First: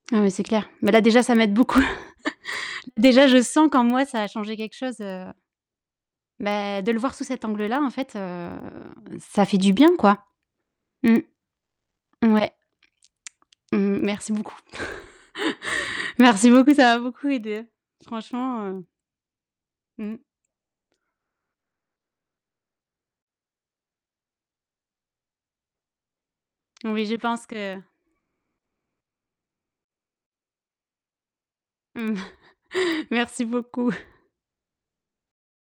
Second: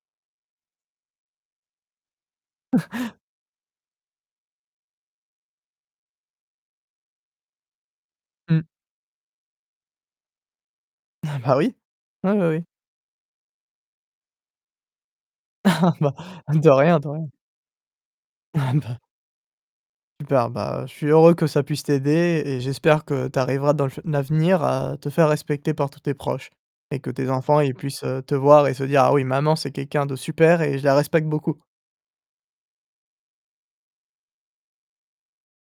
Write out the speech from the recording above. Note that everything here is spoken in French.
Ah mais c'est clair. Mais là déjà ça m'aide beaucoup. Déjà je sens qu'en moi ça a changé quelque chose, heu Mais de le voir sous cet angle-là en fait, heu, Mmh. ça fait du bien, quoi. Mmh. bah oui. Oui, oui, Ouais. oui. Mmh, merci beaucoup. Ah bah Merci de beaucoup, ça rien, m'a de beaucoup rien. aidée. Franchement, Ah heu bah Mmh mh. Super, bah, je suis heureux que ça puisse t'aider et j'espère que tu arriveras dans le fu l'avenir à te faire respecter par tous tes proches et Oui, que je tes pense enfants ils que puissent te voir et se dire: «Ah oui maman c'est quelqu'un de super et je la respecte beaucoup». Mmh, merci beaucoup.